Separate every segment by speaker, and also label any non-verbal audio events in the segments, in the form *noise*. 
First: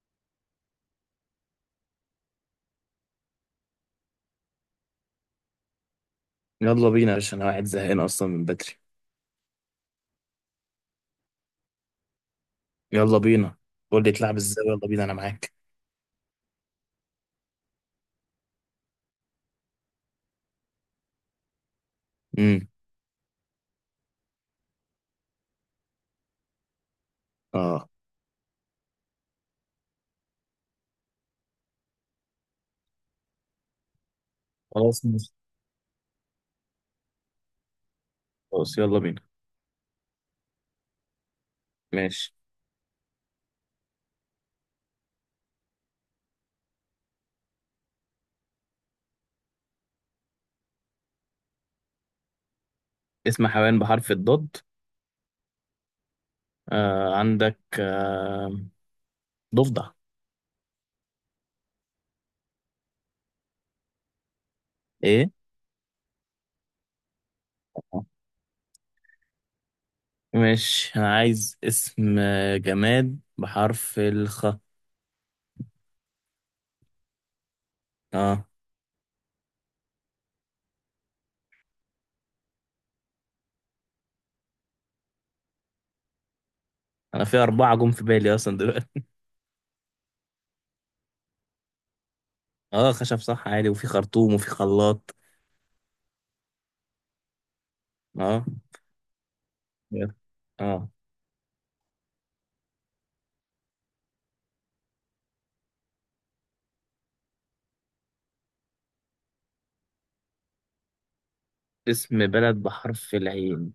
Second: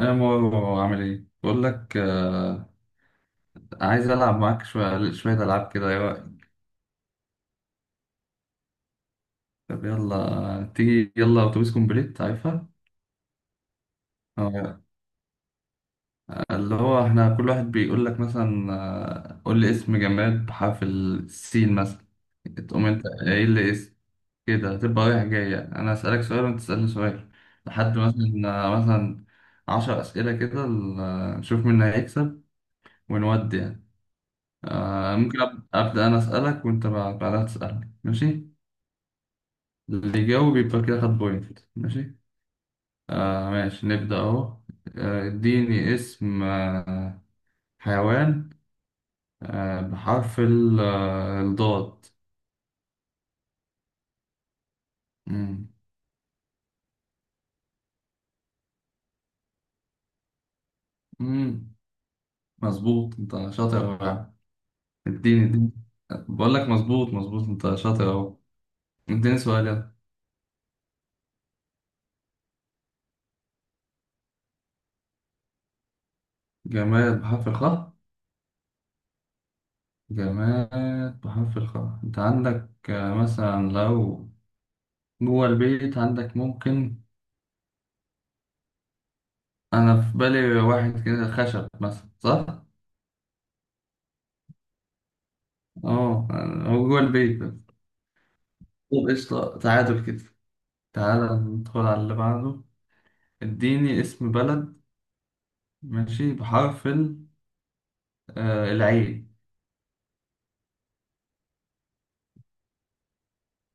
Speaker 1: انا مو عامل ايه، بقول لك عايز العب معاك شويه شويه العاب كده يا.
Speaker 2: يلا بينا يا باشا، انا واحد زهقان اصلا من بدري.
Speaker 1: طب يلا تيجي، يلا اتوبيس كومبليت عارفها.
Speaker 2: يلا بينا. قول لي تلعب ازاي،
Speaker 1: آه،
Speaker 2: يلا بينا انا معاك.
Speaker 1: اللي هو احنا كل واحد بيقول لك مثلا قول لي اسم جماد بحرف السين مثلا.
Speaker 2: امم
Speaker 1: تقوم انت ايه اللي اسم كده، تبقى رايح جاي يعني. انا اسالك سؤال وانت تسالني سؤال
Speaker 2: اه،
Speaker 1: لحد مثلا مثلا عشر اسئله كده نشوف مين هيكسب ونودي يعني.
Speaker 2: خلاص ماشي.
Speaker 1: ممكن ابدا، انا اسالك وانت بعدها تسالني، ماشي؟
Speaker 2: خلاص يلا بينا.
Speaker 1: اللي يجاوب يبقى كده خد بوينت، ماشي.
Speaker 2: ماشي.
Speaker 1: آه ماشي، نبدأ أهو. اديني اسم حيوان، آه، بحرف الضاد.
Speaker 2: اسم حيوان بحرف الضاد.
Speaker 1: مم.
Speaker 2: آه، عندك، ضفدع.
Speaker 1: مم. مظبوط، أنت شاطر أوي يا عم.
Speaker 2: ايه.
Speaker 1: اديني اديني، بقول لك مظبوط مظبوط، أنت شاطر أهو. اديني سؤال يلا.
Speaker 2: ماشي، انا عايز اسم جماد بحرف الخ.
Speaker 1: جماد بحرف الخاء.
Speaker 2: اه.
Speaker 1: جماد بحرف الخاء، أنت عندك مثلا لو جوه البيت عندك ممكن.
Speaker 2: انا في اربعة جم في بالي اصلا دلوقتي.
Speaker 1: أنا في بالي واحد كده، خشب مثلا، صح؟
Speaker 2: اه، خشب صح عادي، وفي خرطوم وفي خلاط.
Speaker 1: اه. هو جوه البيت بس.
Speaker 2: اه،
Speaker 1: طب قشطة، تعادل
Speaker 2: يلا.
Speaker 1: كده.
Speaker 2: اه.
Speaker 1: تعالى ندخل على اللي بعده. اديني اسم بلد، ماشي، بحرف العين.
Speaker 2: اسم بلد بحرف العين.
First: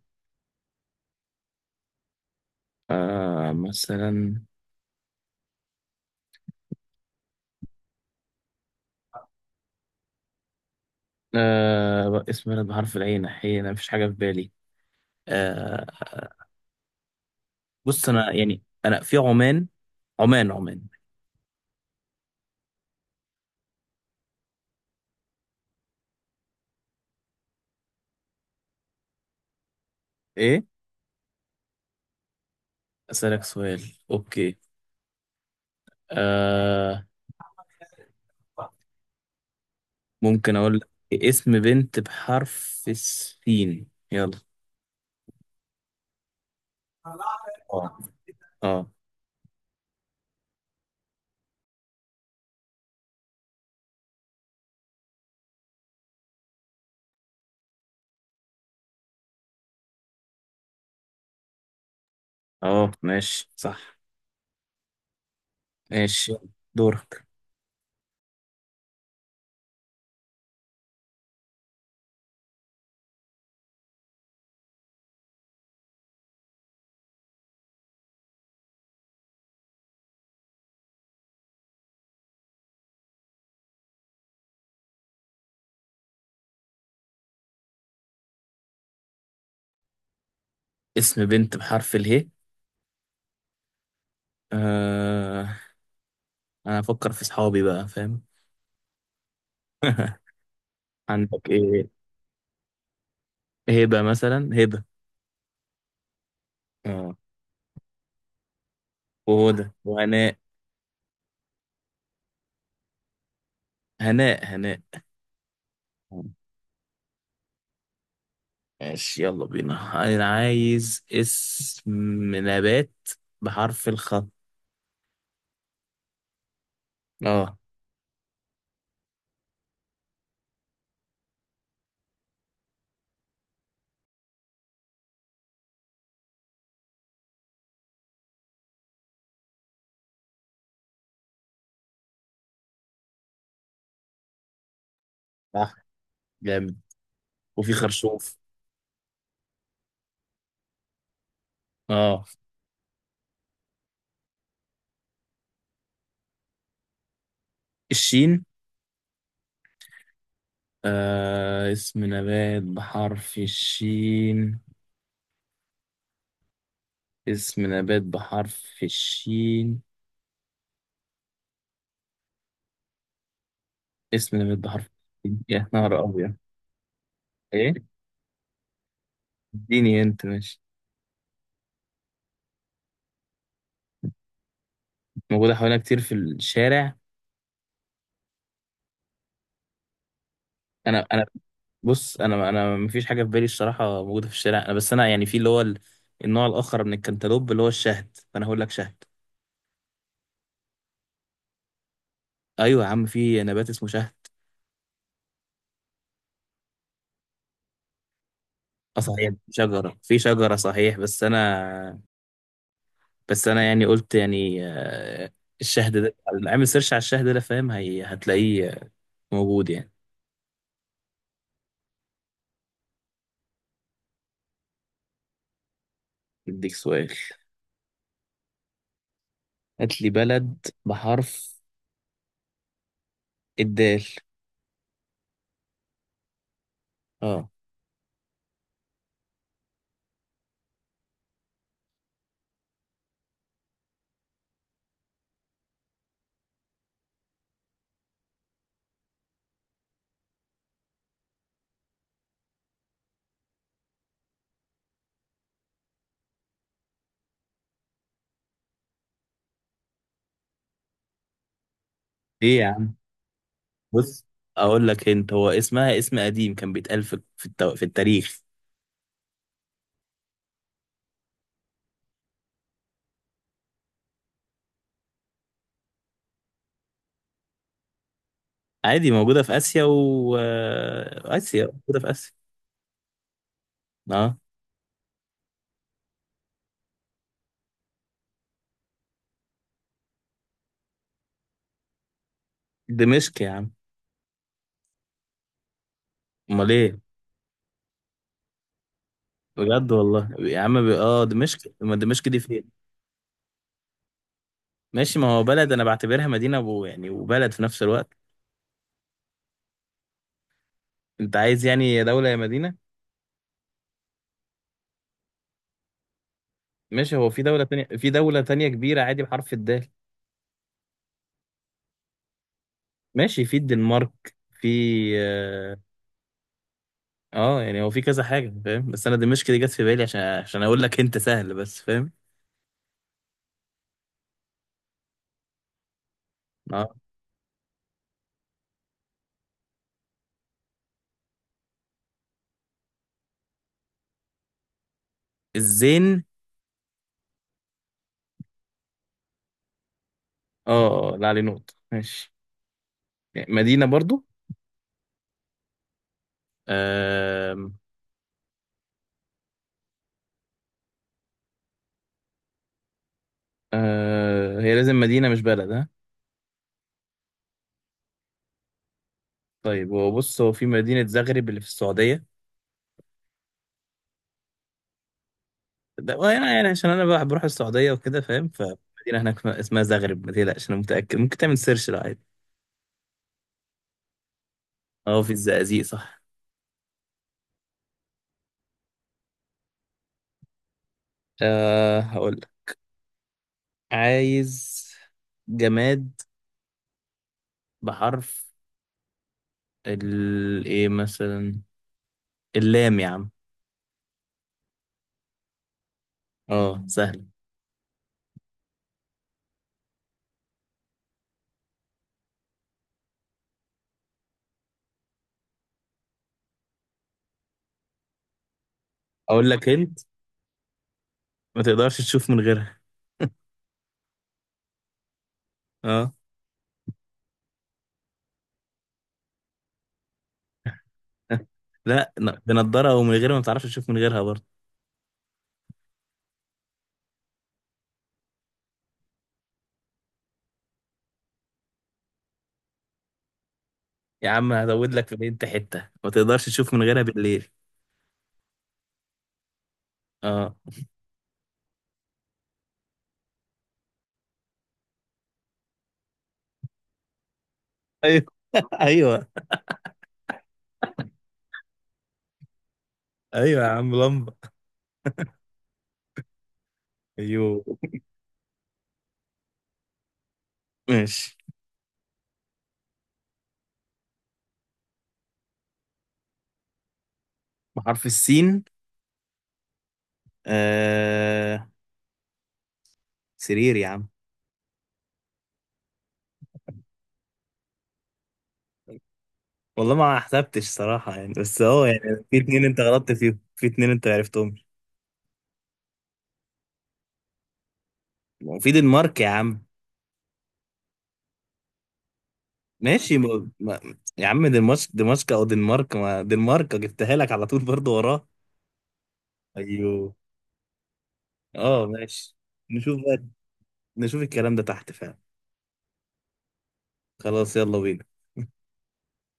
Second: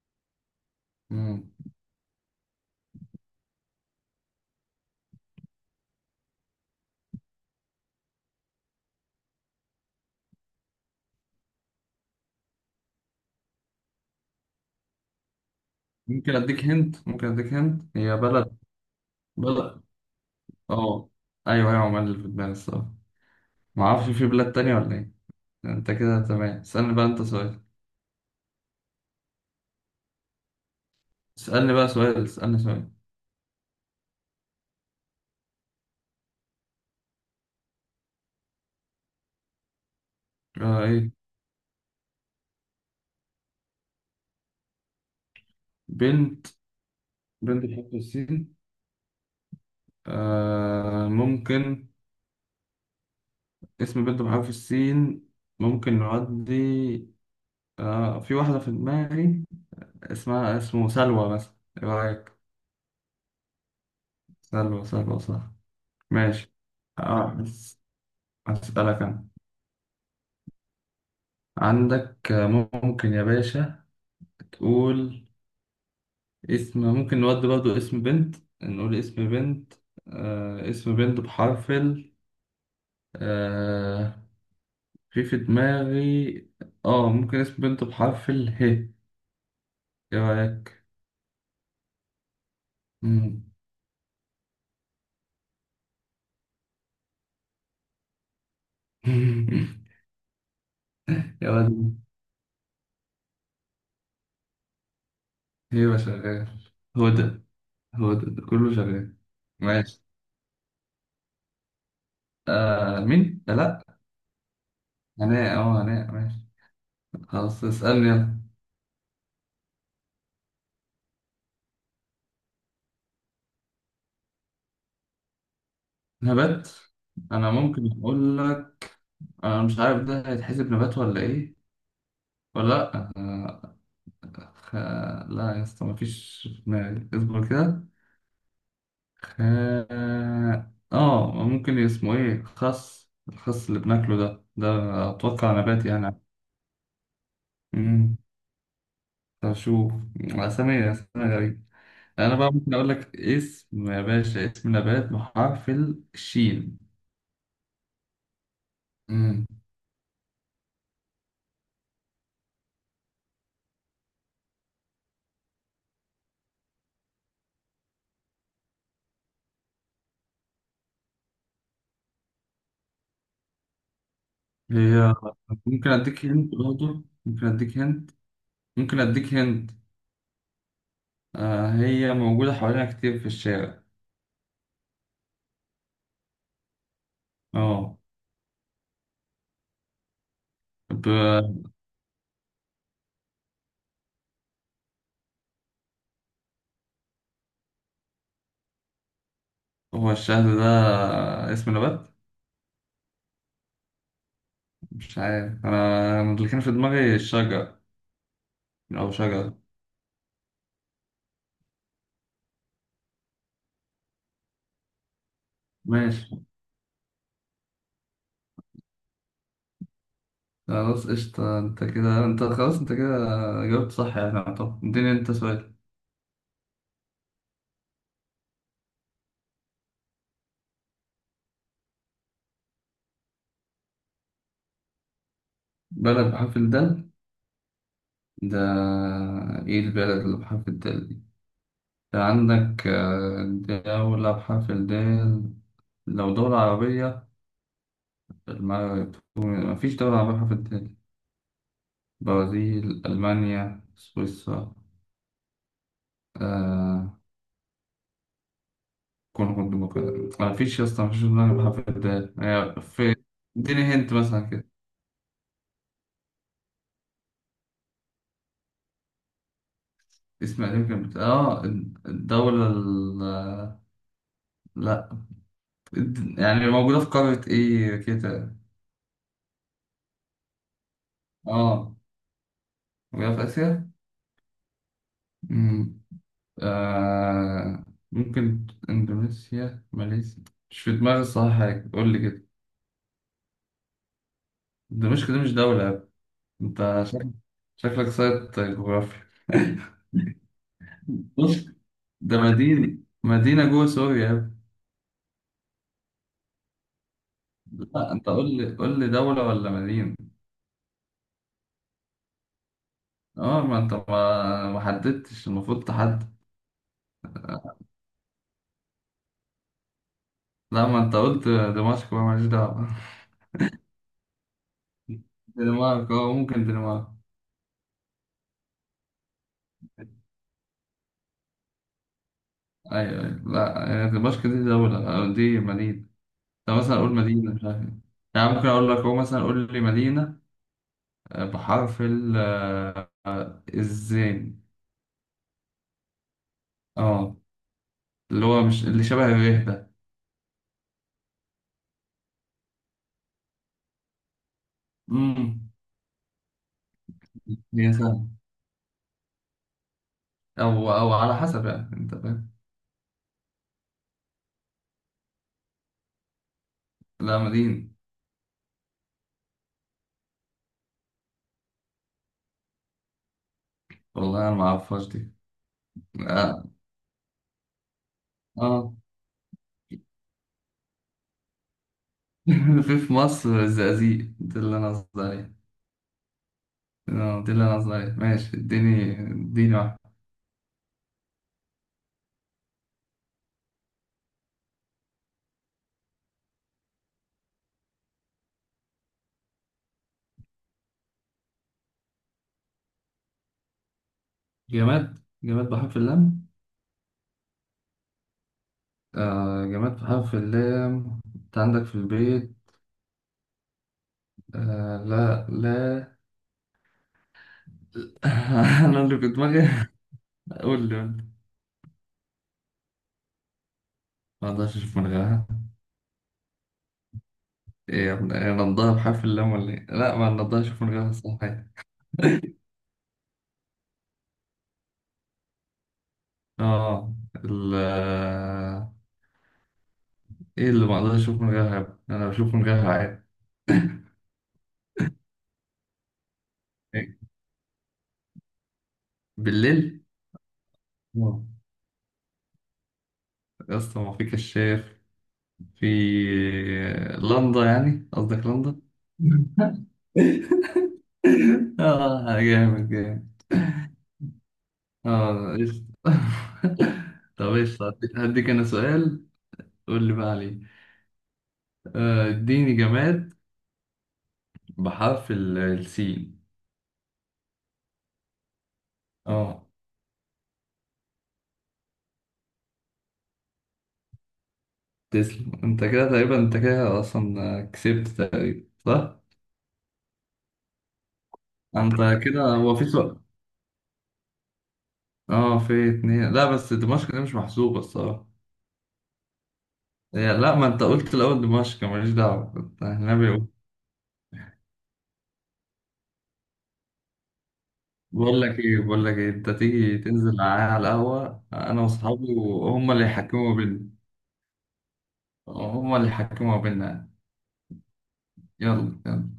Speaker 1: مم.
Speaker 2: مثلا. اسم بلد بحرف العين، حين مفيش حاجة في بالي. آه
Speaker 1: ممكن اديك هنت، ممكن اديك هنت،
Speaker 2: بص،
Speaker 1: هي
Speaker 2: أنا
Speaker 1: بلد.
Speaker 2: يعني أنا في عمان.
Speaker 1: بلد.
Speaker 2: عمان عمان.
Speaker 1: اه. ايوه ايوه، عمال اللي في دماغي الصراحة، معرفش في بلاد تانية ولا ايه. انت كده تمام، اسألني بقى انت سؤال،
Speaker 2: إيه.
Speaker 1: اسألني بقى سؤال، اسألني سؤال.
Speaker 2: أسألك سؤال. أوكي. آه ممكن أقول
Speaker 1: آه
Speaker 2: لك
Speaker 1: ايه؟
Speaker 2: اسم بنت بحرف السين، يلا.
Speaker 1: بنت. بنت بحرف
Speaker 2: اه،
Speaker 1: السين.
Speaker 2: اه.
Speaker 1: آه، ممكن، اسم بنت بحرف السين، ممكن نعدي. آه، في واحدة في دماغي اسمه سلوى مثلا، ايه رأيك؟
Speaker 2: اه ماشي، صح.
Speaker 1: سلوى، سلوى صح.
Speaker 2: ماشي،
Speaker 1: ماشي.
Speaker 2: دورك.
Speaker 1: آه بس، أسألك أنا، عندك ممكن يا باشا تقول اسم. ممكن نودي برضو اسم بنت، نقول اسم بنت. اسم بنت بحرف ال، آه في دماغي، اه ممكن اسم بنت بحرف ال ه، ايه رأيك؟
Speaker 2: اسم بنت بحرف اله.
Speaker 1: مم.
Speaker 2: آه أنا أفكر في صحابي بقى، فاهم؟
Speaker 1: *laughs*
Speaker 2: *laughs* عندك
Speaker 1: يا
Speaker 2: إيه؟
Speaker 1: ولد.
Speaker 2: هبة مثلا، هبة.
Speaker 1: ايوه شغال.
Speaker 2: اه،
Speaker 1: هدى. هدى ده كله شغال.
Speaker 2: وهدى
Speaker 1: ماشي.
Speaker 2: وهناء،
Speaker 1: آه مين؟ لا.
Speaker 2: هناء هناء.
Speaker 1: هناء، اه هناء، ماشي. خلاص اسألني يلا.
Speaker 2: ماشي يلا بينا، انا عايز اسم نبات بحرف الخاء.
Speaker 1: نبات. انا
Speaker 2: اه
Speaker 1: ممكن اقول لك، انا مش عارف ده هيتحسب نبات ولا ايه، ولا لا آه. خ... لا يا اسطى، مفيش في دماغي، اصبر كده. اه. ممكن اسمه ايه، خس، الخس اللي بناكله ده، اتوقع
Speaker 2: صح،
Speaker 1: نبات يعني.
Speaker 2: جامد، وفي
Speaker 1: مم.
Speaker 2: خرشوف.
Speaker 1: طب شوف، اسامي اسامي غريبة.
Speaker 2: اه.
Speaker 1: انا بقى ممكن اقول لك اسم يا باشا، اسم نبات بحرف الشين.
Speaker 2: الشين.
Speaker 1: امم
Speaker 2: اسم نبات بحرف الشين. اسم نبات بحرف الشين. اسم نبات بحرف
Speaker 1: هي،
Speaker 2: الشين، يا
Speaker 1: ممكن
Speaker 2: نهار
Speaker 1: اديك
Speaker 2: ابيض.
Speaker 1: هنت برضه، ممكن
Speaker 2: ايه،
Speaker 1: اديك هنت، ممكن اديك هنت.
Speaker 2: اديني انت ماشي.
Speaker 1: آه، هي موجودة حوالينا كتير في الشارع.
Speaker 2: موجوده حوالينا كتير في الشارع.
Speaker 1: اه.
Speaker 2: انا
Speaker 1: ب...
Speaker 2: انا بص، انا مفيش حاجه في بالي الصراحه، موجوده في الشارع، انا بس، انا يعني، في اللي هو النوع الاخر من الكنتالوب اللي هو الشهد، فانا هقول لك شهد.
Speaker 1: هو الشهد ده اسم نبات؟
Speaker 2: ايوه يا عم، في نبات اسمه شهد.
Speaker 1: مش عارف انا، اللي كان في دماغي الشجر،
Speaker 2: اه
Speaker 1: او
Speaker 2: صحيح، في
Speaker 1: شجر.
Speaker 2: شجره، صحيح، بس انا يعني قلت يعني، الشهد ده.
Speaker 1: ماشي،
Speaker 2: اعمل سيرش على الشهد ده، فاهم؟ هتلاقيه موجود يعني.
Speaker 1: خلاص قشطة، انت كده، انت خلاص، انت كده جاوبت صح يعني. طب اديني انت سؤال.
Speaker 2: اديك سؤال. هات لي بلد بحرف الدال.
Speaker 1: بلد بحرف الدال.
Speaker 2: اه.
Speaker 1: ده، ايه البلد اللي بحرف الدال دي؟ ده عندك دولة بحرف الدال. لو دولة عربية، المغرب، مفيش دولة عربية بحرف الدال. برازيل، ألمانيا، سويسرا، آه كونغو الديمقراطية، مفيش يا اسطى، مفيش دولة عربية بحرف الدال،
Speaker 2: ايه يا
Speaker 1: هي
Speaker 2: عم،
Speaker 1: في. اديني هنت
Speaker 2: بص
Speaker 1: مثلا كده.
Speaker 2: اقول لك انت، هو اسمها اسم قديم كان بيتقال في التاريخ.
Speaker 1: اسم يمكن اه، الدولة ال... آه، لا، يعني موجودة في قارة ايه كده.
Speaker 2: عادي، موجودة في آسيا، و آسيا،
Speaker 1: اه
Speaker 2: موجودة في آسيا.
Speaker 1: موجودة في
Speaker 2: اه،
Speaker 1: آسيا. آه، ممكن إندونيسيا، ماليزيا؟ مش في دماغي الصراحة حاجة، قول لي كده.
Speaker 2: دمشق يا عم.
Speaker 1: دمشق دي مش دولة يا ابني.
Speaker 2: امال ايه؟
Speaker 1: أنت شكلك، سايت جغرافيا.
Speaker 2: بجد والله يا عم، اه دمشق،
Speaker 1: دمشق
Speaker 2: ما دمشق
Speaker 1: ده
Speaker 2: دي فين.
Speaker 1: مدينة، مدينة جوه سوريا يا ابني.
Speaker 2: ماشي، ما هو بلد، انا بعتبرها مدينة يعني وبلد في نفس
Speaker 1: لا
Speaker 2: الوقت.
Speaker 1: أنت قول لي، قول لي دولة ولا مدينة؟
Speaker 2: انت عايز يعني يا دولة يا مدينة.
Speaker 1: أه ما أنت ما حددتش، المفروض تحدد.
Speaker 2: ماشي، هو في دولة تانية كبيرة عادي بحرف الدال.
Speaker 1: لا، ما أنت قلت دمشق، بقى ماليش دعوة. *laughs*
Speaker 2: ماشي، في الدنمارك. في، اه.
Speaker 1: دنمارك، أه ممكن دنمارك.
Speaker 2: يعني هو في كذا حاجة فاهم، بس انا دمشق دي جت في بالي عشان اقول لك انت سهل، بس فاهم.
Speaker 1: أيوه أيوه، لا هي دمشق دي دولة، آه، دي مدينة. طب
Speaker 2: اه،
Speaker 1: مثلا أقول مدينة مش عارف إيه. يعني ممكن أقول لك هو مثلا، قول لي مدينة بحرف ال الزين.
Speaker 2: الزين.
Speaker 1: اه، اللي هو مش اللي شبه الريه ده.
Speaker 2: اه، لا، عليه نقطة، ماشي. مدينة برضو.
Speaker 1: امم
Speaker 2: آم،
Speaker 1: هي سهلة، أو على حسب، يعني أنت فاهم.
Speaker 2: آه، هي لازم مدينة مش بلد، ها.
Speaker 1: لا، مدينة.
Speaker 2: طيب، هو بص، هو في مدينة زغرب اللي في السعودية.
Speaker 1: والله أنا ما أعرفهاش دي.
Speaker 2: ده يعني
Speaker 1: اه.
Speaker 2: يعني عشان أنا بقى بروح السعودية وكده فاهم،
Speaker 1: آه.
Speaker 2: فمدينة هناك اسمها زغرب، ما تقلقش، أنا متأكد، ممكن تعمل سيرش لو عادي.
Speaker 1: *laughs* في مصر، الزقازيق دي اللي أنا
Speaker 2: أه،
Speaker 1: قصدي
Speaker 2: في
Speaker 1: عليها.
Speaker 2: الزقازيق صح.
Speaker 1: آه، دي اللي أنا قصدي عليها، ماشي. اديني اديني واحدة.
Speaker 2: أه، هقول لك، عايز جماد بحرف ال إيه مثلا، اللام يا عم.
Speaker 1: جماد، جماد بحرف اللام.
Speaker 2: أه سهل.
Speaker 1: آه جماد بحرف اللام. انت عندك في البيت، آه لا لا. *laughs* انا اللي في
Speaker 2: أقول
Speaker 1: دماغي.
Speaker 2: لك أنت،
Speaker 1: قول لي قول لي.
Speaker 2: ما تقدرش تشوف من غيرها.
Speaker 1: ما اقدرش اشوف من غيرها.
Speaker 2: أه
Speaker 1: ايه يا ابني، إيه، نضارة بحرف اللام ولا ايه؟ لا، ما اقدرش اشوف من غيرها صحيح.
Speaker 2: لا، بنضاره ومن غيرها ما بتعرفش تشوف من غيرها برضه.
Speaker 1: اه ال ايه اللي ما اقدرش اشوف من غيرها يا ابني؟ انا بشوف من غيرها عادي.
Speaker 2: يا عم، هزود لك في الهنت، حته ما تقدرش تشوف من غيرها
Speaker 1: إيه؟
Speaker 2: بالليل.
Speaker 1: بالليل.
Speaker 2: اه.
Speaker 1: آه. يا اسطى ما في كشاف، في، لندا، يعني
Speaker 2: ايوه.
Speaker 1: قصدك
Speaker 2: *laughs*
Speaker 1: لندا؟
Speaker 2: ايوه،
Speaker 1: *laughs* اه، جامد جامد.
Speaker 2: ايوه يا عم، لمبه.
Speaker 1: اه ايش. *laughs* طب
Speaker 2: ايوه.
Speaker 1: ايش، هديك هديك انا سؤال. قول لي بقى عليه.
Speaker 2: ماشي.
Speaker 1: اديني جماد بحرف السين.
Speaker 2: بحرف السين.
Speaker 1: اه.
Speaker 2: آه... سرير يا عم.
Speaker 1: تسلم، انت كده تقريبا، انت كده اصلا كسبت تقريبا، صح.
Speaker 2: والله ما حسبتش صراحة يعني، بس هو
Speaker 1: انت
Speaker 2: يعني في
Speaker 1: كده
Speaker 2: اتنين
Speaker 1: هو
Speaker 2: انت
Speaker 1: في
Speaker 2: غلطت
Speaker 1: سؤال.
Speaker 2: فيهم، في اتنين انت عرفتهم.
Speaker 1: اه، في اتنين، لا بس دمشق دي مش محسوبة الصراحة.
Speaker 2: وفي دنمارك يا عم.
Speaker 1: لا، ما انت قلت الاول دمشق، ماليش دعوة انت
Speaker 2: ماشي.
Speaker 1: النبي.
Speaker 2: ما... ما... يا عم دنمارك، دمشق او دنمارك، ما دنمارك جبتها لك على طول برضه وراه.
Speaker 1: بقول لك ايه، انت تيجي
Speaker 2: ايوه.
Speaker 1: تنزل معايا على القهوة انا
Speaker 2: اه
Speaker 1: واصحابي،
Speaker 2: ماشي.
Speaker 1: وهم
Speaker 2: نشوف
Speaker 1: اللي
Speaker 2: بقى
Speaker 1: يحكموا بينا.
Speaker 2: نشوف الكلام ده تحت فعلا.
Speaker 1: هم اللي يحكموا بينا.
Speaker 2: خلاص يلا بينا.
Speaker 1: يلا يلا.